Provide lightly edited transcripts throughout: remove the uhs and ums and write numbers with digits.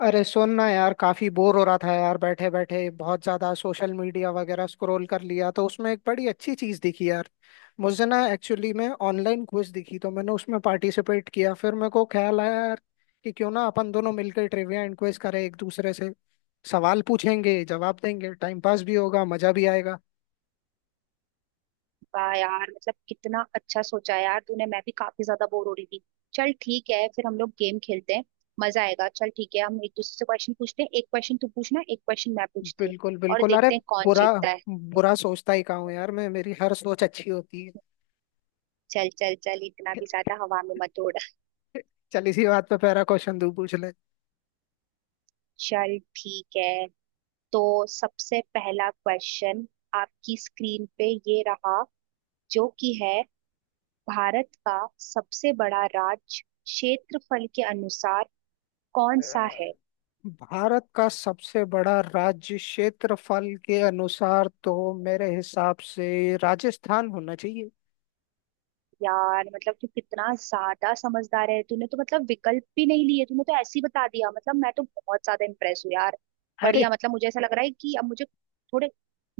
अरे सुन ना यार, काफी बोर हो रहा था यार, बैठे बैठे बहुत ज्यादा सोशल मीडिया वगैरह स्क्रॉल कर लिया तो उसमें एक बड़ी अच्छी चीज दिखी यार। मुझे ना एक्चुअली में ऑनलाइन क्विज दिखी, तो मैंने उसमें पार्टिसिपेट किया। फिर मेरे को ख्याल आया यार कि क्यों ना अपन दोनों मिलकर ट्रिविया एंड क्विज करें एक दूसरे से। सवाल पूछेंगे, जवाब देंगे, टाइम पास भी होगा, मजा भी आएगा। वाह यार मतलब कितना अच्छा सोचा है यार तूने। मैं भी काफी ज्यादा बोर हो रही थी। चल ठीक है फिर हम लोग गेम खेलते हैं। मजा आएगा। चल ठीक है हम एक दूसरे से क्वेश्चन पूछते हैं। एक क्वेश्चन तू पूछना एक क्वेश्चन मैं पूछती हूँ बिल्कुल और बिल्कुल। अरे, देखते हैं कौन बुरा जीतता है। बुरा सोचता ही कहाँ हूँ यार मैं। मेरी हर सोच अच्छी होती है। चल चल चल इतना भी ज्यादा हवा में मत उड़। चल, इसी बात पे पहला क्वेश्चन तू पूछ ले। चल ठीक है तो सबसे पहला क्वेश्चन आपकी स्क्रीन पे ये रहा, जो कि है भारत का सबसे बड़ा राज्य क्षेत्रफल के अनुसार कौन सा है। भारत का सबसे बड़ा राज्य क्षेत्रफल के अनुसार, तो मेरे हिसाब से राजस्थान होना चाहिए। यार मतलब तू कितना ज्यादा समझदार है। तूने तो मतलब विकल्प भी नहीं लिए, तूने तो ऐसे ही बता दिया। मतलब मैं तो बहुत ज्यादा इम्प्रेस हूँ यार। अरे, बढ़िया। मतलब मुझे ऐसा लग रहा है कि अब मुझे थोड़े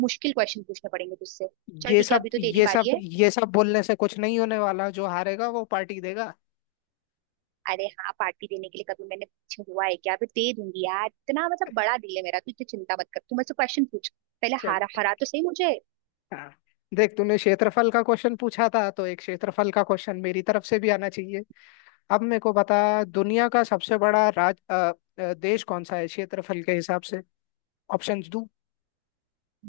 मुश्किल क्वेश्चन पूछने पड़ेंगे तुझसे। चल ये ठीक है सब अभी तो तेरी ये बारी सब है। ये सब बोलने से कुछ नहीं होने वाला। जो हारेगा वो पार्टी देगा। अरे हाँ, पार्टी देने के लिए कभी मैंने पीछे हुआ है क्या। अभी दे दूंगी यार। इतना मतलब बड़ा दिल है मेरा। तू इतनी चिंता मत कर, तू मुझसे क्वेश्चन पूछ। पहले चल हारा ठीक। हरा तो सही मुझे। हाँ, देख, तूने क्षेत्रफल का क्वेश्चन पूछा था तो एक क्षेत्रफल का क्वेश्चन मेरी तरफ से भी आना चाहिए। अब मेरे को बता, दुनिया का सबसे बड़ा देश कौन सा है क्षेत्रफल के हिसाब से? ऑप्शंस दूं?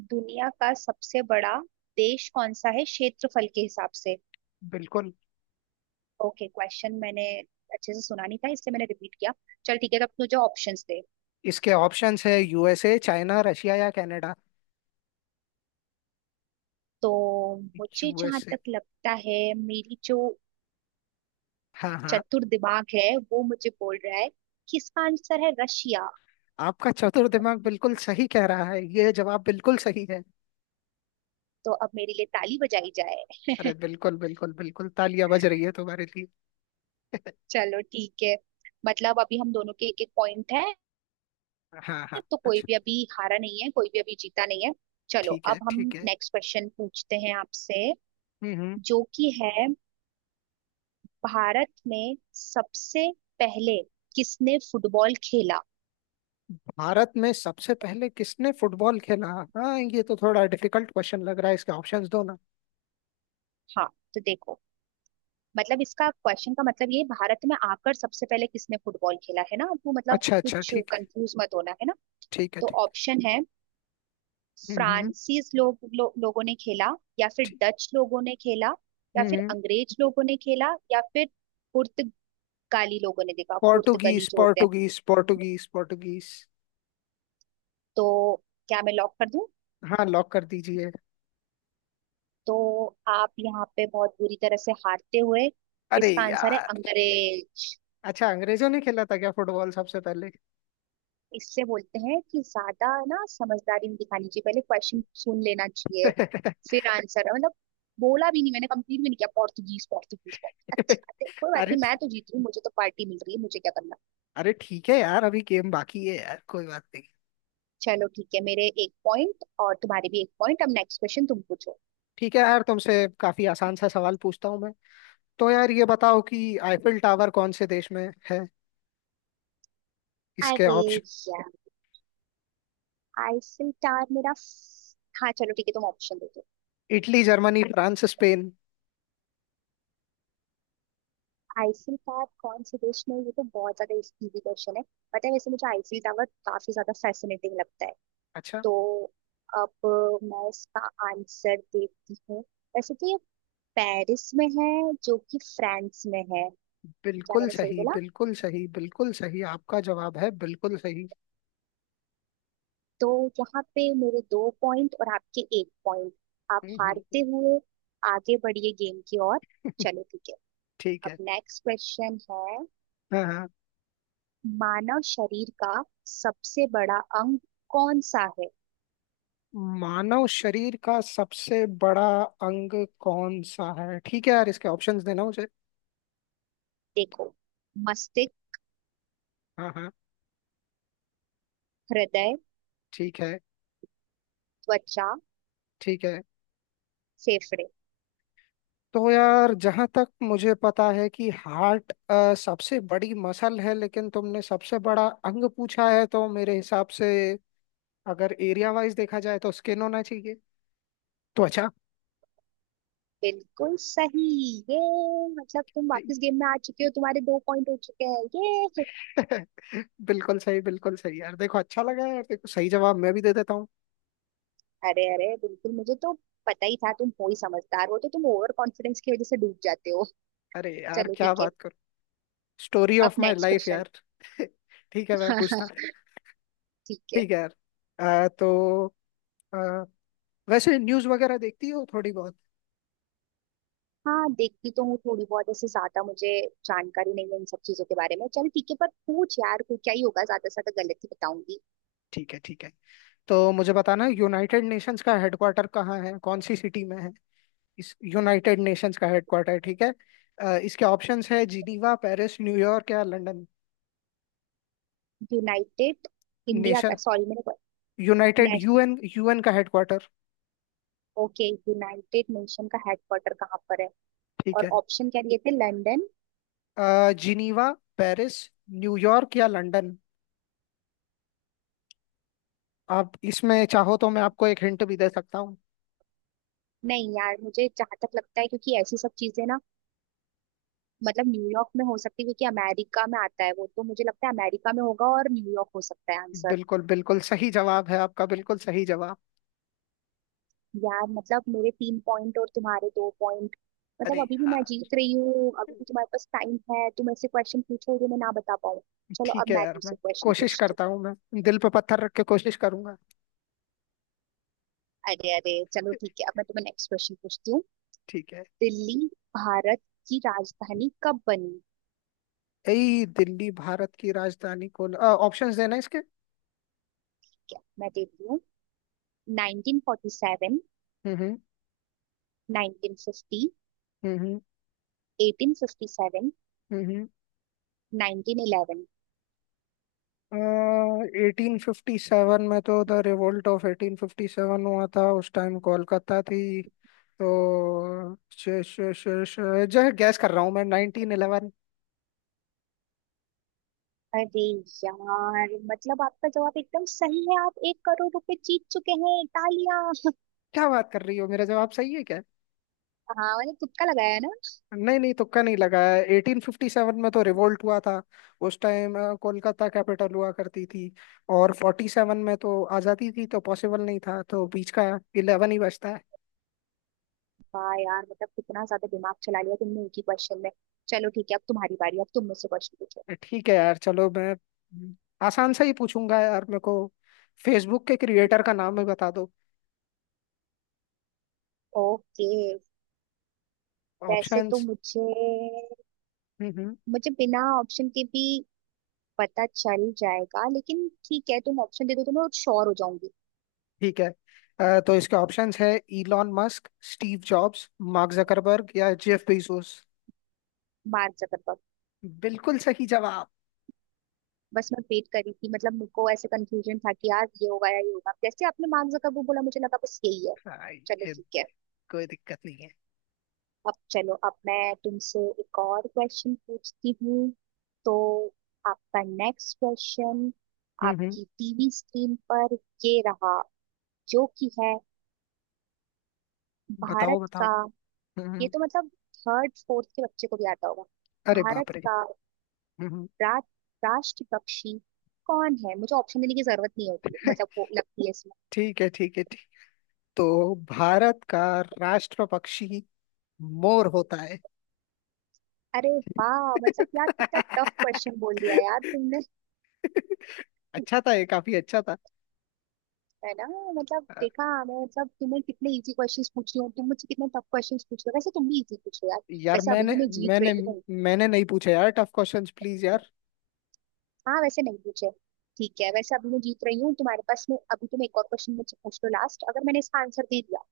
दुनिया का सबसे बड़ा देश कौन सा है क्षेत्रफल के हिसाब से। बिल्कुल। ओके, क्वेश्चन मैंने अच्छे से सुना नहीं था इसलिए मैंने रिपीट किया। चल ठीक है तो अब मुझे ऑप्शंस दे। इसके ऑप्शंस है यूएसए, चाइना, रशिया या कनाडा। तो मुझे जहां यूएसए। तक लगता है, मेरी जो हाँ हाँ, चतुर दिमाग है वो मुझे बोल रहा है कि इसका आंसर है रशिया। आपका चतुर दिमाग बिल्कुल सही कह रहा है, ये जवाब बिल्कुल सही है। तो अब मेरे लिए ताली बजाई जाए। अरे बिल्कुल बिल्कुल बिल्कुल, तालियां बज रही है तुम्हारे लिए। चलो ठीक है, मतलब अभी हम दोनों के एक एक पॉइंट है। हाँ हाँ, तो कोई अच्छा। भी अभी हारा नहीं है, कोई भी अभी जीता नहीं है। चलो ठीक अब है हम ठीक है। नेक्स्ट क्वेश्चन पूछते हैं आपसे, हम्म हम्म। जो कि है भारत में सबसे पहले किसने फुटबॉल खेला। भारत में सबसे पहले किसने फुटबॉल खेला? हाँ, ये तो थोड़ा डिफिकल्ट क्वेश्चन लग रहा है, इसके ऑप्शंस दो ना। हाँ तो देखो, मतलब इसका क्वेश्चन का मतलब ये है, भारत में आकर सबसे पहले किसने फुटबॉल खेला, है ना। आपको मतलब अच्छा अच्छा, कुछ ठीक है। कंफ्यूज मत होना, है ना। ठीक है तो ठीक ऑप्शन है, है। हम्म। फ्रांसीस लोगों ने खेला या फिर ठीक। डच लोगों ने खेला या हम्म फिर हम्म। अंग्रेज लोगों ने खेला या फिर पुर्तगाली लोगों ने देखा। पुर्तगाली पोर्टुगीज, जो होते हैं। Portuguese, Portuguese, Portuguese. तो क्या मैं लॉक कर दूं। हाँ, लॉक कर दीजिए। तो आप यहाँ पे बहुत बुरी तरह से हारते हुए, अरे इसका आंसर है यार। अंग्रेज। अच्छा, अंग्रेजों ने खेला था क्या फुटबॉल सबसे पहले? इससे बोलते हैं कि ज्यादा ना समझदारी नहीं दिखानी चाहिए, पहले क्वेश्चन सुन लेना चाहिए फिर आंसर। मतलब बोला भी नहीं मैंने, कंप्लीट भी नहीं किया, पोर्तुगीज पोर्तुगीज पोर्तुगीज। अच्छी बात है, कोई बात अरे नहीं। मैं ठीक। तो जीत रही हूँ, मुझे तो पार्टी मिल रही है। मुझे क्या करना। अरे ठीक है यार, अभी गेम बाकी है यार, कोई बात नहीं। चलो ठीक है, मेरे एक पॉइंट और तुम्हारे भी एक पॉइंट। अब नेक्स्ट क्वेश्चन तुम पूछो। ठीक है यार, तुमसे काफी आसान सा सवाल पूछता हूँ मैं। तो यार, ये बताओ कि आईफिल टावर कौन से देश में है? इसके अरे ऑप्शन: यार, आईफिल टावर मेरा हाँ, चलो ठीक है, तुम ऑप्शन दे दो। Italy, Germany, France, Spain. ICU का कौन से देश में, ये तो बहुत ज्यादा इजी क्वेश्चन है। पता है, वैसे मुझे आईसीयू टावर काफी ज्यादा फैसिनेटिंग लगता है। अच्छा। तो अब मैं इसका आंसर देती हूँ। वैसे तो ये पेरिस में है, जो कि फ्रांस में है। क्या बिल्कुल मैंने सही सही, बोला। बिल्कुल सही, बिल्कुल सही, आपका जवाब है बिल्कुल सही। तो यहाँ पे मेरे दो पॉइंट और आपके एक पॉइंट। आप हम्म, हारते हम्म। हुए आगे बढ़िए गेम की ओर। चलो ठीक है, ठीक अब है। नेक्स्ट क्वेश्चन है, हाँ हाँ, मानव शरीर का सबसे बड़ा अंग कौन सा है। मानव शरीर का सबसे बड़ा अंग कौन सा है? ठीक है यार, इसके ऑप्शंस देना मुझे। देखो, मस्तिष्क, हाँ हाँ। हृदय, ठीक है त्वचा, ठीक है। फेफड़े। तो यार, जहाँ तक मुझे पता है कि हार्ट सबसे बड़ी मसल है, लेकिन तुमने सबसे बड़ा अंग पूछा है, तो मेरे हिसाब से अगर एरिया वाइज देखा जाए तो स्किन होना चाहिए। त्वचा। बिल्कुल सही। ये मतलब तुम सही। वापस गेम में आ चुके हो, तुम्हारे दो पॉइंट हो चुके हैं ये। बिल्कुल सही, बिल्कुल सही यार। देखो, अच्छा लगा यार। देखो, सही जवाब मैं भी दे देता हूँ। अरे अरे, बिल्कुल, मुझे तो पता ही था। तुम हो ही समझदार, हो तो तुम, ओवर कॉन्फिडेंस की वजह से डूब जाते हो। अरे यार, चलो क्या ठीक है, बात करूँ, स्टोरी अब of my next life question यार। ठीक है, मैं पूछता। ठीक है। ठीक है यार। तो अ, वैसे न्यूज़ वगैरह देखती हो थोड़ी बहुत? हाँ देखती तो हूँ थोड़ी बहुत, ऐसे ज्यादा मुझे जानकारी नहीं है इन सब चीजों के बारे में। चल ठीक है, पर पूछ यार, कोई क्या ही होगा। ज्यादा से ज्यादा गलत ही बताऊंगी। ठीक है ठीक है। तो मुझे बताना, यूनाइटेड नेशंस का हेडक्वार्टर कहाँ है, कौन सी सिटी में है? इस यूनाइटेड नेशंस का हेडक्वार्टर। ठीक है। इसके ऑप्शंस है जिनीवा, पेरिस, न्यूयॉर्क या लंदन। यूनाइटेड इंडिया का, नेशन, सॉरी, यूनाइटेड, मैंने यूएन यूएन का हेडक्वार्टर। ओके, यूनाइटेड नेशन का हेडक्वार्टर कहाँ पर है, ठीक और है। ऑप्शन क्या दिए थे, लंदन। जिनीवा, पेरिस, न्यूयॉर्क या लंदन। आप इसमें चाहो तो मैं आपको एक हिंट भी दे सकता हूँ। नहीं यार, मुझे जहां तक लगता है, क्योंकि ऐसी सब चीजें ना मतलब न्यूयॉर्क में हो सकती है, क्योंकि अमेरिका में आता है वो। तो मुझे लगता है अमेरिका में होगा और न्यूयॉर्क हो सकता है आंसर। बिल्कुल, बिल्कुल सही जवाब है आपका, बिल्कुल सही जवाब। यार मतलब मेरे तीन पॉइंट और तुम्हारे दो पॉइंट। अरे मतलब अभी भी मैं यार। जीत रही हूँ। अभी भी तुम्हारे पास टाइम है, तुम ऐसे क्वेश्चन पूछो जो मैं ना बता पाऊँ। चलो अब ठीक है मैं यार, मैं तुमसे क्वेश्चन कोशिश पूछती करता हूँ, मैं दिल पे पत्थर रख के कोशिश करूंगा। हूँ। अरे अरे चलो ठीक है, अब मैं तुम्हें नेक्स्ट क्वेश्चन पूछती हूँ। ठीक है। दिल्ली भारत की राजधानी कब बनी। यही दिल्ली भारत की राजधानी को? ऑप्शंस देना इसके। क्या, मैं देती हूँ। 1947, हम्म। 1950, हम्म। 1857, हम्म। 1911। 1857 में तो द रिवोल्ट ऑफ 1857 हुआ था, उस टाइम कोलकाता थी। तो श, श, श, श, जो है, गैस कर रहा हूँ मैं, 1911। अरे यार, मतलब आपका जवाब एकदम सही है। आप 1 करोड़ रुपए जीत चुके हैं। तालियां। क्या बात कर रही हो, मेरा जवाब सही है क्या? हाँ मैंने तुक्का लगाया है ना। नहीं नहीं, तुक्का नहीं लगाया। 1857 में तो रिवोल्ट हुआ था, उस टाइम कोलकाता कैपिटल हुआ करती थी। और 47 में तो आज़ादी थी, तो पॉसिबल नहीं था, तो बीच का 11 ही बचता वाह यार मतलब कितना ज्यादा दिमाग चला लिया तुमने एक ही क्वेश्चन में। चलो ठीक है अब तुम्हारी बारी, अब तुम मुझसे क्वेश्चन पूछो। है। ठीक है यार, चलो मैं आसान सा ही पूछूंगा यार। मेरे को फेसबुक के क्रिएटर का नाम ही बता दो। ओके, वैसे तो ऑप्शंस। मुझे हम्म हम्म, मुझे बिना ऑप्शन के भी पता चल जाएगा, लेकिन ठीक है तुम ऑप्शन दे दो तो मैं श्योर हो जाऊंगी। ठीक है। तो इसके ऑप्शंस है Elon Musk, Steve Jobs, Mark Zuckerberg या जेफ बेजोस। Mark Zuckerberg. बिल्कुल सही जवाब। बस मैं वेट कर रही थी, मतलब मेरे को ऐसे कंफ्यूजन था कि यार ये होगा या ये होगा। जैसे आपने मार्क जकरबर्ग बोला, मुझे लगा बस यही है। हाँ, चलो ये ठीक है, कोई दिक्कत नहीं है। अब चलो अब मैं तुमसे एक और क्वेश्चन पूछती हूँ। तो आपका नेक्स्ट क्वेश्चन, हम्म। आपकी टीवी स्क्रीन पर ये रहा, जो कि है बताओ भारत बताओ। का। ये हम्म। तो मतलब थर्ड फोर्थ के बच्चे को भी आता होगा। अरे भारत बाप रे। का हम्म। रा, राष्ट्र पक्षी कौन है। मुझे ऑप्शन देने की जरूरत नहीं, होती मतलब वो लगती है। ठीक है ठीक है, ठीक। तो भारत का राष्ट्र पक्षी मोर होता है। अरे वाह, मतलब यार कितना टफ क्वेश्चन बोल दिया यार तुमने, अच्छा था, ये काफी अच्छा था। है ना। मतलब अ, देखा, मैं मतलब तुम्हें कितने इजी क्वेश्चंस पूछ रही हूँ, तुम मुझसे कितने टफ क्वेश्चंस पूछ रहे हो। वैसे तुम भी इजी पूछ रहे हो यार। यार, वैसे अभी मैंने भी मैं जीत मैंने रही हूँ। मैंने नहीं पूछा यार टफ क्वेश्चंस, प्लीज यार। हाँ वैसे नहीं पूछे। ठीक है, वैसे अभी मैं जीत रही हूँ, तुम्हारे पास में अभी, तुम एक और क्वेश्चन मुझसे पूछ लो लास्ट। अगर मैंने इसका आंसर दे दिया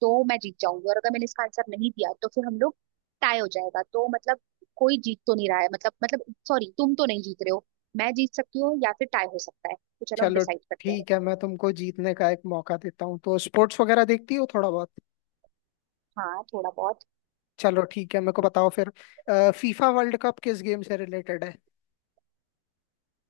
तो मैं जीत जाऊंगी, और अगर मैंने इसका आंसर नहीं दिया तो फिर हम लोग टाई हो जाएगा। तो मतलब कोई जीत तो नहीं रहा है, मतलब सॉरी, तुम तो नहीं जीत रहे हो। मैं जीत सकती हूँ या फिर टाई हो सकता है, तो चलो अब चलो डिसाइड करते हैं। ठीक है, मैं तुमको जीतने का एक मौका देता हूँ। तो स्पोर्ट्स वगैरह देखती हो थोड़ा बहुत? हाँ थोड़ा बहुत। चलो ठीक है, मेरे को बताओ फिर। फीफा वर्ल्ड कप किस गेम से रिलेटेड है?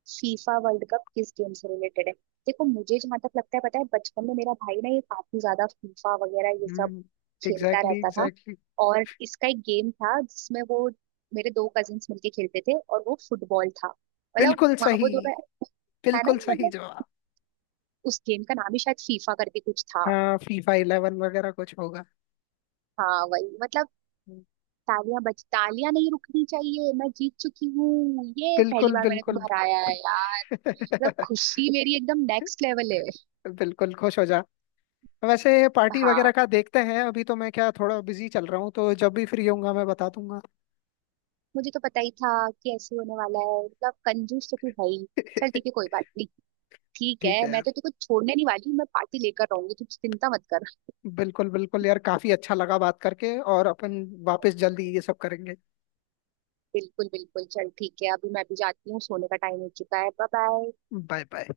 फीफा वर्ल्ड कप किस गेम से रिलेटेड है। देखो, मुझे जहां तक लगता है, पता है बचपन में मेरा भाई ना ये काफी ज्यादा फीफा वगैरह ये सब हम्म। खेलता एग्जैक्टली रहता था। एग्जैक्टली। और इसका एक गेम था जिसमें वो, मेरे दो कजिन्स मिलके खेलते थे, और वो फुटबॉल था। मतलब बिल्कुल सही, वो दोनों, है ना। बिल्कुल सही मतलब जवाब। उस गेम का नाम ही शायद फीफा करके कुछ था। हाँ, फीफा 11 वगैरह कुछ होगा। हाँ वही मतलब, तालियां बज, तालियां नहीं रुकनी चाहिए। मैं जीत चुकी हूँ। ये पहली बिल्कुल बार मैंने बिल्कुल। तुम्हें हराया है यार। मतलब खुशी मेरी एकदम नेक्स्ट लेवल है। बिल्कुल, खुश हो जा। वैसे पार्टी वगैरह हाँ, का देखते हैं, अभी तो मैं क्या, थोड़ा बिजी चल रहा हूँ, तो जब भी फ्री होऊंगा मैं बता दूंगा। मुझे तो पता ही था कि ऐसे होने वाला है। मतलब कंजूस तो तू है ही। चल ठीक ठीक है कोई बात नहीं। ठीक है है, मैं यार। तो तुझको छोड़ने नहीं वाली। मैं पार्टी लेकर रहूंगी, तू चिंता मत कर। बिल्कुल बिल्कुल यार, काफी अच्छा लगा बात करके, और अपन वापस जल्दी ये सब करेंगे। बिल्कुल बिल्कुल, चल ठीक है अभी मैं भी जाती हूँ, सोने का टाइम हो चुका है। Bye bye. Bye bye.